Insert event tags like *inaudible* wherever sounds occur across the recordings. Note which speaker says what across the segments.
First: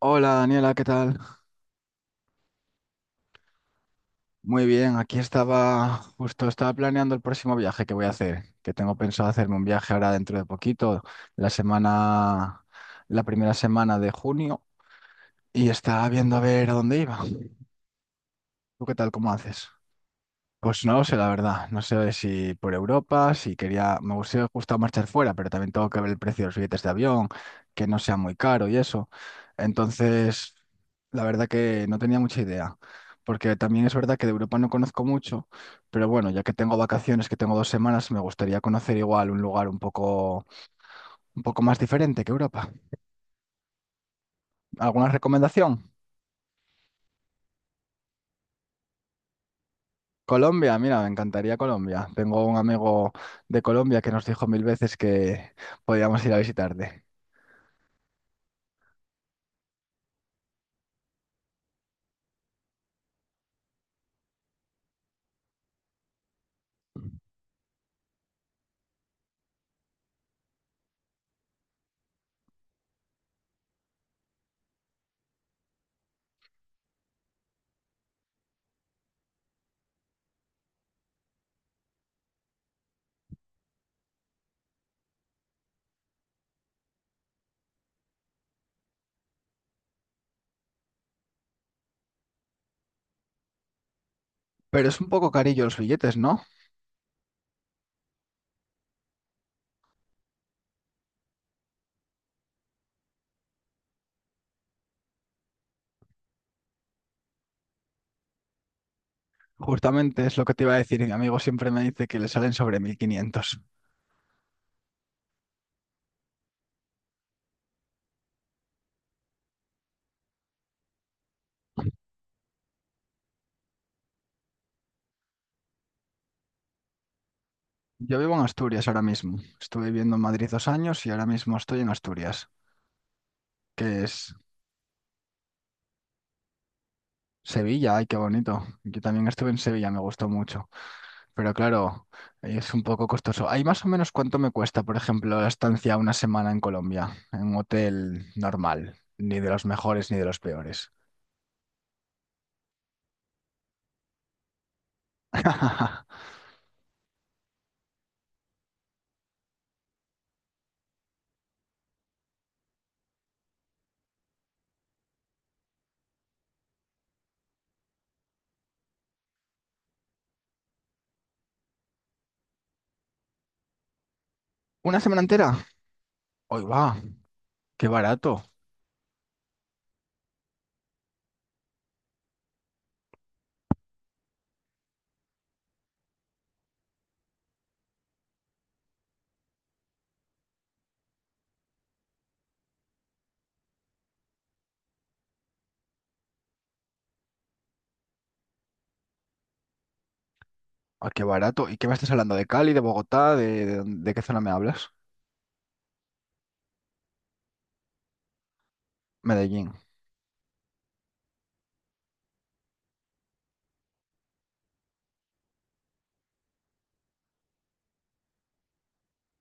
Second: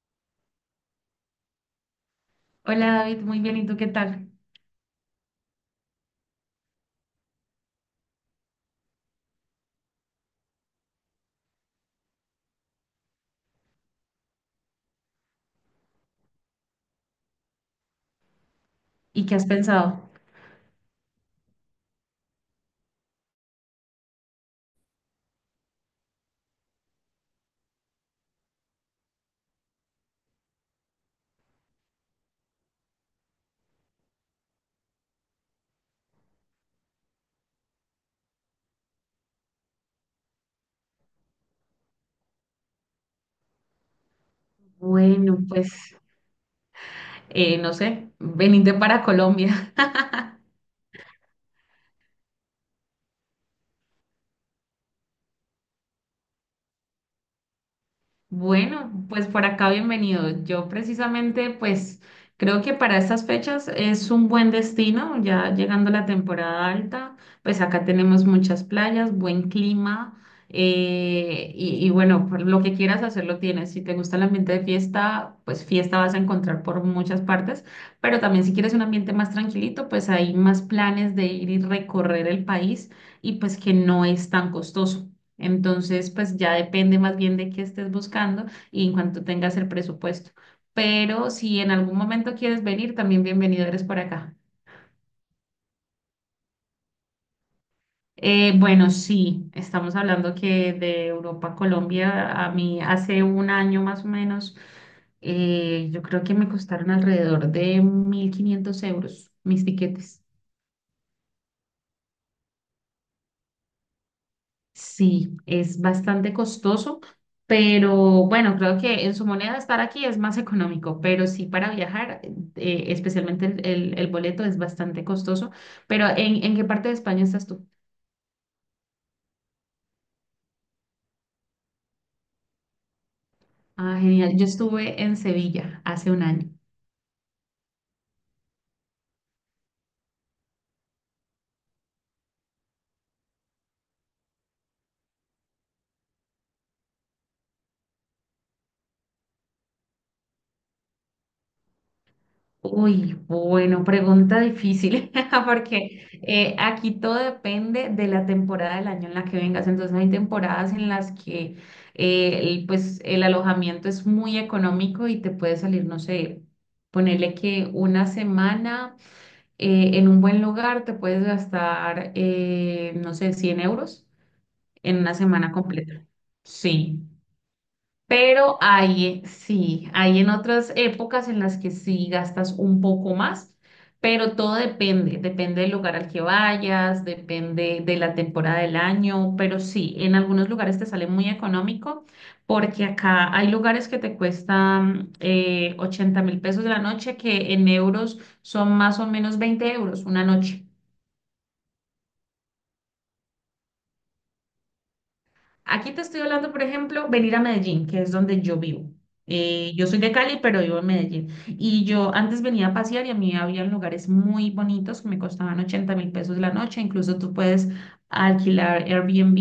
Speaker 1: Hola Daniela, ¿qué tal?
Speaker 2: Hola David, muy bien, ¿y tú qué tal?
Speaker 1: Muy bien, aquí estaba, justo estaba planeando el próximo viaje que voy a hacer, que tengo pensado hacerme un viaje ahora dentro de poquito, la semana, la primera semana de junio, y estaba viendo a ver a dónde iba. ¿Tú qué tal?
Speaker 2: ¿Y
Speaker 1: ¿Cómo
Speaker 2: qué has
Speaker 1: haces?
Speaker 2: pensado?
Speaker 1: Pues no lo sé, la verdad. No sé si por Europa, si quería, me gustaría justo marchar fuera, pero también tengo que ver el precio de los billetes de avión, que no sea muy caro y eso. Entonces, la verdad que no tenía mucha idea, porque también es verdad que de Europa no conozco mucho, pero bueno, ya que tengo vacaciones, que tengo 2 semanas, me gustaría conocer igual un lugar un poco más diferente que Europa. ¿Alguna
Speaker 2: Bueno,
Speaker 1: recomendación?
Speaker 2: pues, no sé, venirte para Colombia.
Speaker 1: Colombia, mira, me encantaría Colombia. Tengo un amigo de Colombia que nos dijo mil veces que podíamos ir a visitarte.
Speaker 2: Bueno, pues por acá bienvenido. Yo precisamente, pues creo que para estas fechas es un buen destino, ya llegando la temporada alta, pues acá tenemos muchas playas, buen clima y bueno, por lo que quieras hacer lo tienes. Si te gusta el ambiente de fiesta, pues fiesta vas a encontrar por muchas partes, pero también si quieres un ambiente más tranquilito, pues hay más planes de ir y recorrer el país y pues que no es tan costoso. Entonces, pues ya depende más bien de qué estés buscando y en cuanto tengas el presupuesto. Pero si en algún momento quieres venir, también bienvenido eres por acá.
Speaker 1: Pero es un poco carillo los billetes, ¿no?
Speaker 2: Bueno, sí, estamos hablando que de Europa a Colombia, a mí hace un año más o menos, yo creo que me costaron alrededor de 1500 euros mis tiquetes.
Speaker 1: Justamente es lo que te iba a decir. Y mi amigo siempre me dice que le salen sobre 1.500.
Speaker 2: Sí, es bastante costoso, pero bueno, creo que en su moneda estar aquí es más económico, pero sí para viajar, especialmente el boleto es bastante costoso. Pero ¿en qué parte de España estás tú?
Speaker 1: Yo vivo en Asturias ahora mismo. Estuve viviendo en Madrid 2 años y ahora mismo estoy en Asturias,
Speaker 2: Ah,
Speaker 1: que es
Speaker 2: genial. Yo estuve en Sevilla hace un año.
Speaker 1: Sevilla. Ay, qué bonito. Yo también estuve en Sevilla, me gustó mucho. Pero claro, es un poco costoso. ¿Hay más o menos cuánto me cuesta, por ejemplo, la estancia una semana en Colombia, en un hotel normal? Ni de los mejores ni de los peores.
Speaker 2: Uy, bueno, pregunta difícil, *laughs* porque
Speaker 1: *laughs*
Speaker 2: aquí todo depende de la temporada del año en la que vengas. Entonces hay temporadas en las que el alojamiento es muy económico y te puede salir, no sé, ponerle que una semana en un buen lugar te puedes gastar, no sé, 100 euros en
Speaker 1: ¿Una
Speaker 2: una
Speaker 1: semana
Speaker 2: semana
Speaker 1: entera?
Speaker 2: completa.
Speaker 1: Hoy va,
Speaker 2: Sí.
Speaker 1: qué barato.
Speaker 2: Pero sí, hay en otras épocas en las que sí gastas un poco más, pero todo depende del lugar al que vayas, depende de la temporada del año, pero sí, en algunos lugares te sale muy económico porque acá hay lugares que te cuestan 80 mil pesos de la noche que en euros son más o menos 20 euros una noche.
Speaker 1: Ah, qué barato. ¿Y qué me estás hablando? ¿De Cali, de Bogotá? ¿De qué zona me hablas?
Speaker 2: Aquí te estoy hablando, por ejemplo, venir a Medellín, que es donde yo vivo.
Speaker 1: Medellín.
Speaker 2: Yo soy de Cali, pero vivo en Medellín. Y yo antes venía a pasear y a mí había lugares muy bonitos que me costaban 80.000 pesos la noche. Incluso tú puedes alquilar Airbnb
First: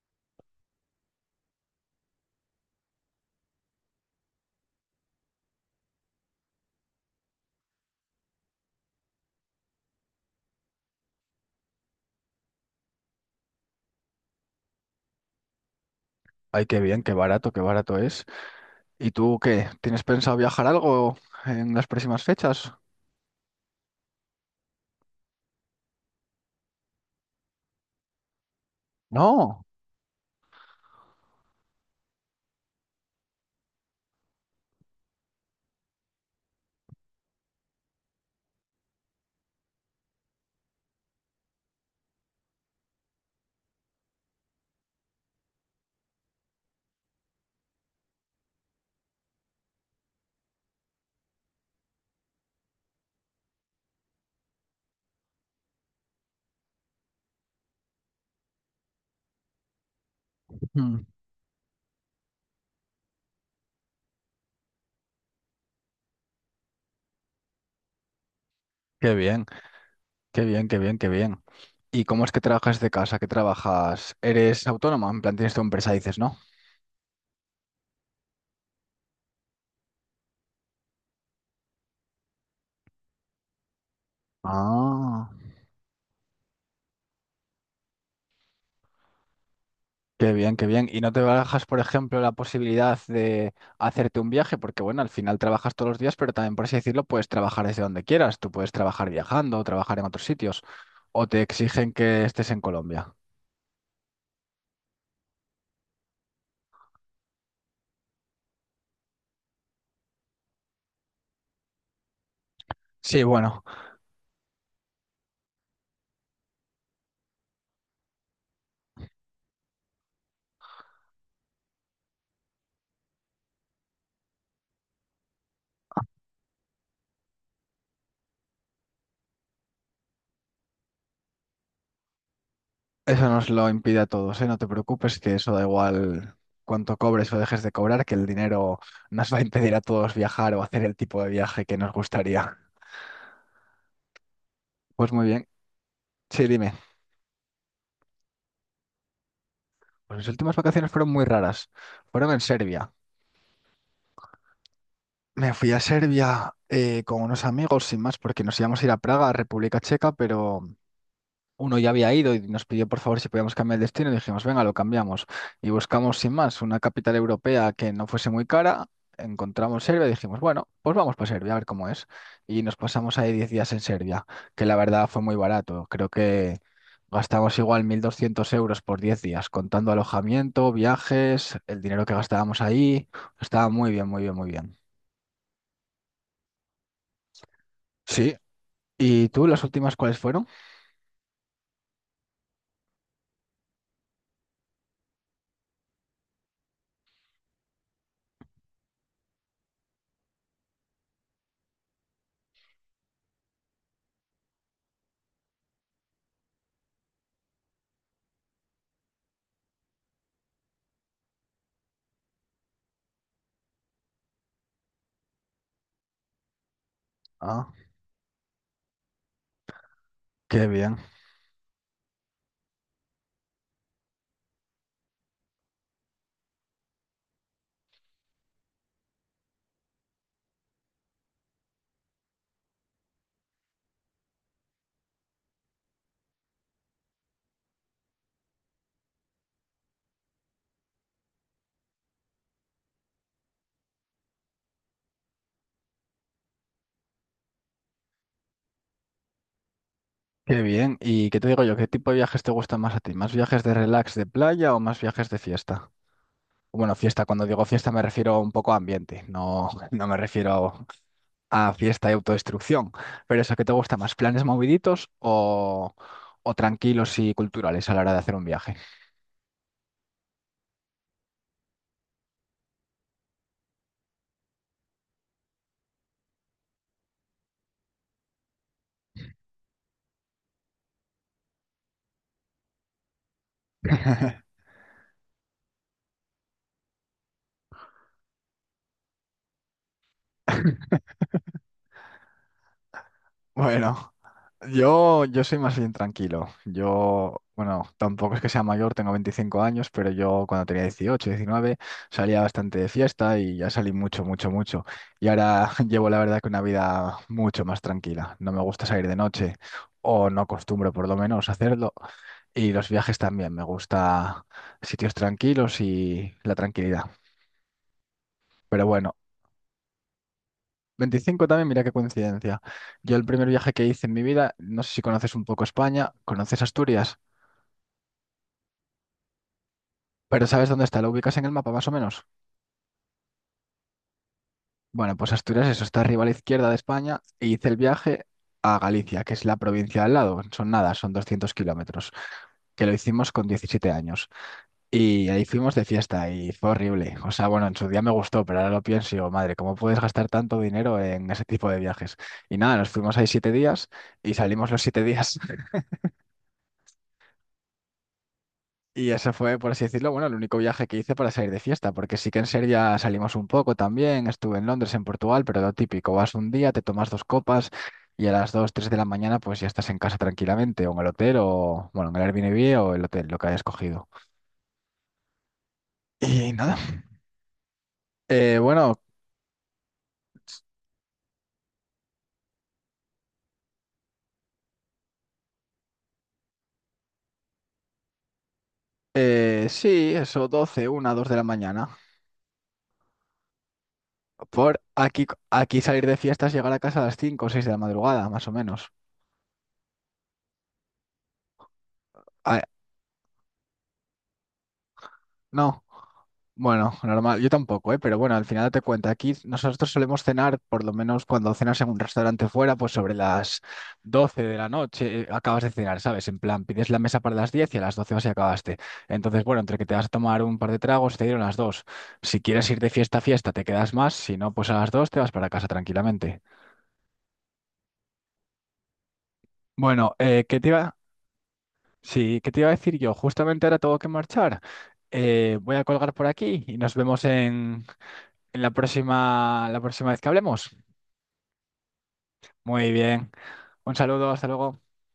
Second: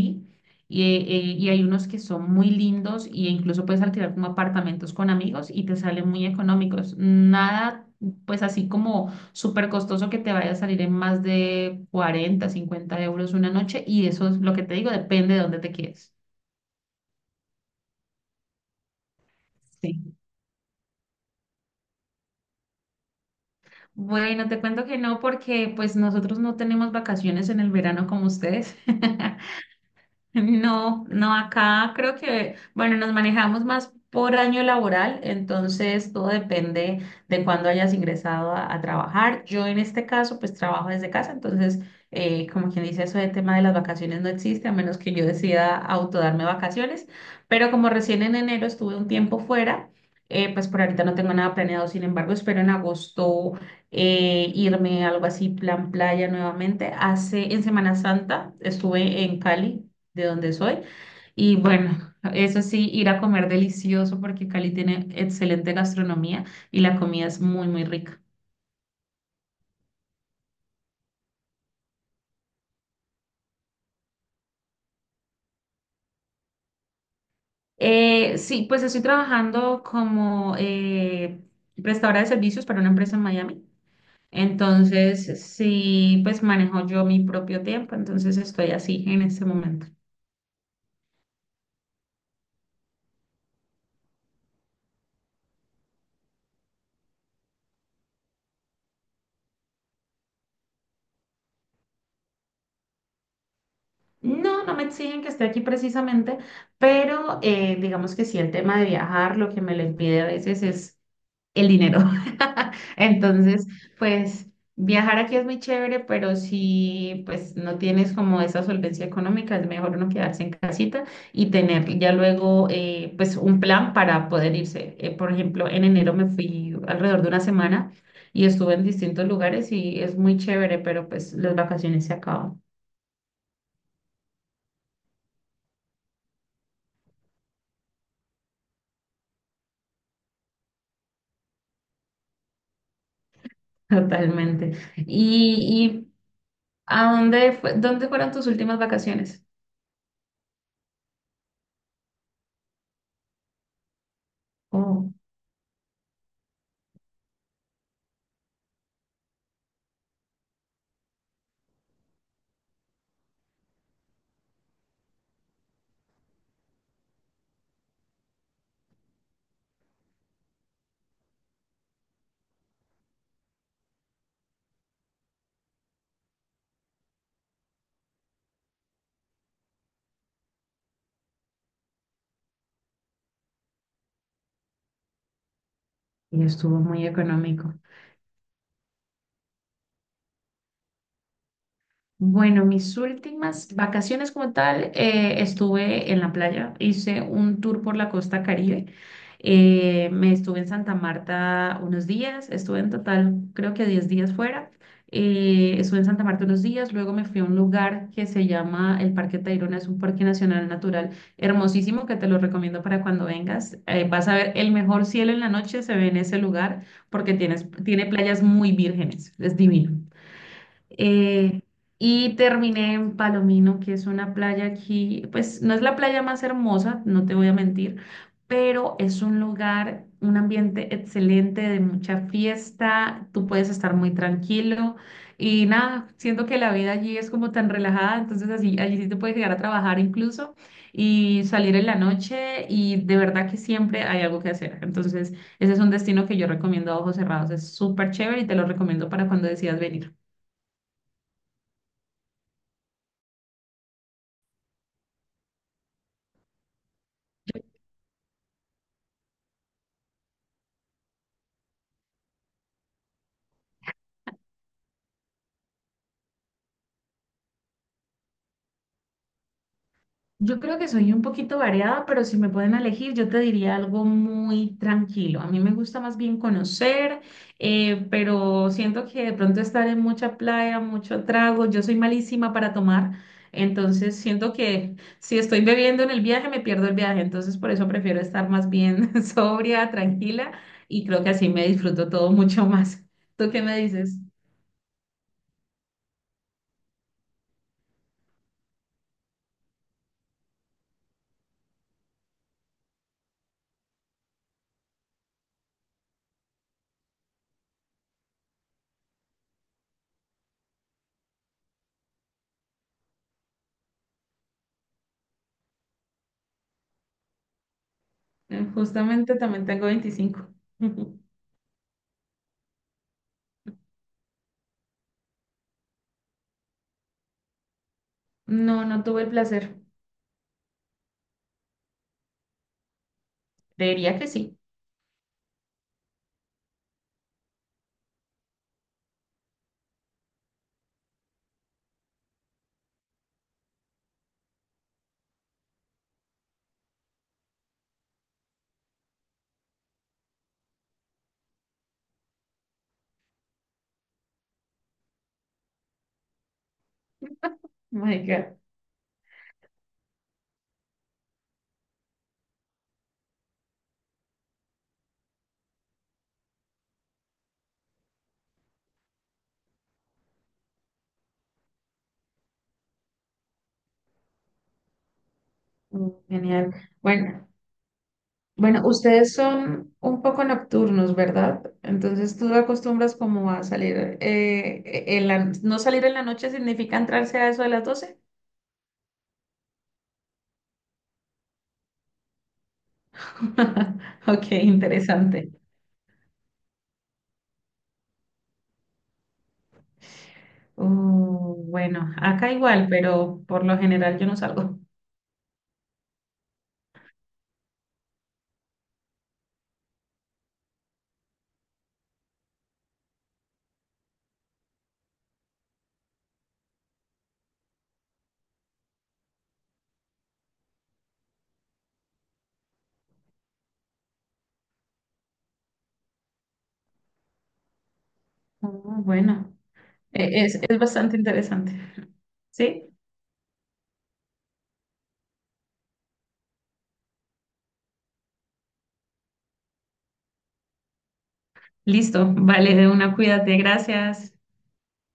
Speaker 2: y hay unos que son muy lindos e incluso puedes alquilar como apartamentos con amigos y te salen muy económicos. Nada, pues así como súper costoso que te vaya a salir en más de 40, 50 euros una noche y eso es lo que te digo, depende de dónde te quedes.
Speaker 1: Ay, qué bien, qué barato es. ¿Y tú qué? ¿Tienes
Speaker 2: Sí.
Speaker 1: pensado viajar algo en las próximas fechas?
Speaker 2: Bueno, te cuento que no, porque pues nosotros no tenemos vacaciones en el verano como ustedes. *laughs*
Speaker 1: No.
Speaker 2: No, no, acá creo que, bueno, nos manejamos más por año laboral, entonces todo depende de cuándo hayas ingresado a trabajar. Yo en este caso, pues trabajo desde casa, entonces, como quien dice, eso de tema de las vacaciones no existe, a menos que yo decida autodarme vacaciones, pero como recién en enero estuve un tiempo fuera, pues por ahorita no tengo nada planeado, sin embargo, espero en agosto irme algo así, plan playa nuevamente. En Semana Santa estuve en Cali de donde soy.
Speaker 1: Mm,
Speaker 2: Y bueno, eso sí, ir a comer delicioso porque Cali tiene excelente gastronomía y la comida es muy, muy rica.
Speaker 1: qué bien, qué bien, qué bien, qué bien. ¿Y cómo es que trabajas de casa? ¿Qué trabajas? ¿Eres autónoma? En plan, tienes tu empresa, dices, ¿no?
Speaker 2: Sí, pues estoy trabajando como prestadora de servicios para una empresa en Miami.
Speaker 1: Ah.
Speaker 2: Entonces, sí, pues manejo yo mi propio tiempo, entonces estoy así en este momento.
Speaker 1: Qué bien, qué bien. ¿Y no te barajas, por ejemplo, la posibilidad de hacerte un viaje? Porque bueno, al final trabajas todos los días, pero también, por así decirlo, puedes trabajar desde donde quieras. Tú puedes trabajar viajando, trabajar en otros sitios, o te exigen que estés en Colombia.
Speaker 2: No, no me exigen que esté aquí precisamente, pero digamos que sí, el tema de viajar, lo que me lo impide a veces es el dinero. *laughs*
Speaker 1: Sí, bueno,
Speaker 2: Entonces, pues viajar aquí es muy chévere, pero si pues no tienes como esa solvencia económica, es mejor uno quedarse en casita y tener ya luego pues un plan para poder irse. Por ejemplo, en enero me fui alrededor de una semana y estuve en distintos lugares y es muy chévere, pero pues las vacaciones se acaban
Speaker 1: eso nos lo impide a todos, ¿eh? No te preocupes, que eso da igual cuánto cobres o dejes de cobrar, que el dinero nos va a impedir a todos viajar o hacer el tipo de viaje que nos gustaría.
Speaker 2: *laughs* totalmente.
Speaker 1: Pues muy bien.
Speaker 2: ¿Y
Speaker 1: Sí, dime.
Speaker 2: a dónde fueron tus últimas vacaciones?
Speaker 1: Pues mis últimas vacaciones fueron muy raras. Fueron en Serbia.
Speaker 2: Oh,
Speaker 1: Me fui a Serbia con unos amigos, sin más, porque nos íbamos a ir a Praga, a República Checa, pero uno ya había ido y nos pidió por favor si podíamos cambiar el destino. Y dijimos, venga, lo cambiamos. Y buscamos, sin más, una capital europea que no fuese muy cara. Encontramos Serbia y dijimos, bueno, pues vamos para Serbia, a ver cómo es. Y nos pasamos ahí 10 días en Serbia, que la verdad fue muy barato. Creo que gastamos igual 1.200 euros por 10 días, contando alojamiento, viajes, el dinero que gastábamos ahí. Estaba muy bien, muy bien, muy bien.
Speaker 2: y estuvo muy económico.
Speaker 1: Sí, ¿y tú, las últimas cuáles fueron?
Speaker 2: Bueno, mis últimas vacaciones como tal, estuve en la playa, hice un tour por la costa Caribe, me estuve en Santa Marta unos días, estuve en total creo que 10 días fuera, estuve en Santa Marta unos días, luego me fui a un lugar que se llama el Parque Tayrona, es un parque nacional natural hermosísimo que te lo recomiendo para cuando vengas, vas a ver el mejor cielo en la noche, se ve en ese lugar porque tienes,
Speaker 1: Ah,
Speaker 2: tiene playas muy vírgenes, es divino
Speaker 1: qué bien,
Speaker 2: eh, y terminé en Palomino, que es una playa aquí, pues no es la playa más hermosa, no te voy a mentir, pero es un lugar, un ambiente excelente de mucha fiesta, tú puedes estar muy tranquilo y nada, siento que la vida allí es como tan relajada, entonces así, allí sí te puedes llegar a trabajar incluso y salir en la noche y de verdad que siempre hay algo que hacer, entonces ese es un destino que yo recomiendo a ojos cerrados, es súper chévere y te lo recomiendo para cuando decidas venir.
Speaker 1: qué bien. ¿Y qué te digo yo? ¿Qué tipo de viajes te gustan más a ti? ¿Más viajes de relax de playa o más viajes de fiesta? Bueno, fiesta, cuando digo fiesta me refiero un poco a ambiente, no, *laughs* no me refiero a fiesta y autodestrucción. Pero eso, ¿qué te gusta más? ¿Planes moviditos o tranquilos y culturales a la hora de hacer un viaje?
Speaker 2: Yo creo que soy un poquito variada, pero si me pueden elegir, yo te diría algo muy tranquilo. A mí me gusta más bien conocer, pero siento que de pronto estar en mucha playa, mucho trago, yo soy malísima para tomar, entonces siento
Speaker 1: *laughs*
Speaker 2: que si estoy bebiendo en el viaje, me pierdo el viaje, entonces por eso prefiero estar más bien *laughs* sobria, tranquila, y creo que así me disfruto todo mucho más. ¿Tú qué me
Speaker 1: Bueno.
Speaker 2: dices?
Speaker 1: Yo soy más bien tranquilo. Yo, bueno, tampoco es que sea mayor, tengo 25 años, pero yo cuando tenía 18, 19 salía bastante de fiesta y ya salí mucho, mucho, mucho. Y ahora *laughs* llevo la verdad que una vida mucho más tranquila. No me gusta salir de noche o no acostumbro por lo menos hacerlo. Y los viajes también, me gusta sitios tranquilos y la tranquilidad. Pero bueno,
Speaker 2: Justamente también tengo 25. *laughs*
Speaker 1: 25 también, mira qué coincidencia. Yo el primer viaje que hice en mi vida, no sé si conoces un poco España, ¿conoces Asturias?
Speaker 2: No, no tuve el placer.
Speaker 1: Pero ¿sabes dónde está? ¿Lo ubicas en el mapa más o menos?
Speaker 2: Diría que sí.
Speaker 1: Bueno, pues Asturias, eso está arriba a la izquierda de España e hice el viaje a Galicia, que es la provincia al lado. Son nada, son 200 kilómetros, que lo hicimos con 17 años. Y ahí fuimos de fiesta y fue horrible. O sea, bueno, en su día me gustó, pero ahora lo pienso y digo, madre, ¿cómo puedes gastar tanto dinero en ese tipo de viajes? Y nada, nos fuimos ahí 7 días y salimos los 7 días.
Speaker 2: My God.
Speaker 1: Y ese fue, por así decirlo, bueno, el único viaje que hice para salir de fiesta, porque sí que en Serbia salimos un poco también, estuve en Londres, en Portugal, pero lo típico, vas un día, te tomas dos copas y a las 2 3 de la mañana pues ya estás en casa tranquilamente, o en el hotel, o bueno, en el Airbnb o el hotel, lo que hayas cogido.
Speaker 2: Mm,
Speaker 1: Y
Speaker 2: genial.
Speaker 1: nada,
Speaker 2: Bueno, bueno,
Speaker 1: bueno,
Speaker 2: ustedes son un poco nocturnos, ¿verdad? Entonces tú acostumbras como a salir, no salir en la noche significa entrarse a eso de las doce.
Speaker 1: sí, eso, doce una dos de la mañana.
Speaker 2: *laughs* Ok,
Speaker 1: Por aquí,
Speaker 2: interesante.
Speaker 1: aquí salir de fiestas llegar a casa a las 5 o 6 de la madrugada, más o menos.
Speaker 2: Bueno, acá
Speaker 1: Ah,
Speaker 2: igual, pero por lo general yo no salgo.
Speaker 1: no. Bueno, normal, yo tampoco, ¿eh? Pero bueno, al final te cuenta, aquí nosotros solemos cenar, por lo menos cuando cenas en un restaurante fuera, pues sobre las 12 de la noche acabas de cenar, ¿sabes? En plan, pides la mesa para las 10 y a las 12 vas y acabaste. Entonces, bueno, entre que te vas a tomar un par de tragos, te dieron las 2. Si quieres ir de fiesta a fiesta, te quedas más, si no, pues a las 2 te vas para casa tranquilamente.
Speaker 2: Bueno,
Speaker 1: Bueno,
Speaker 2: e-
Speaker 1: ¿qué te
Speaker 2: es
Speaker 1: iba?
Speaker 2: bastante interesante.
Speaker 1: Sí, ¿qué te iba a
Speaker 2: ¿Sí?
Speaker 1: decir yo? Justamente ahora tengo que marchar. Voy a colgar por aquí y nos vemos en la próxima vez que hablemos.
Speaker 2: Listo, vale, de
Speaker 1: Muy
Speaker 2: una,
Speaker 1: bien.
Speaker 2: cuídate,
Speaker 1: Un saludo,
Speaker 2: gracias.
Speaker 1: hasta luego.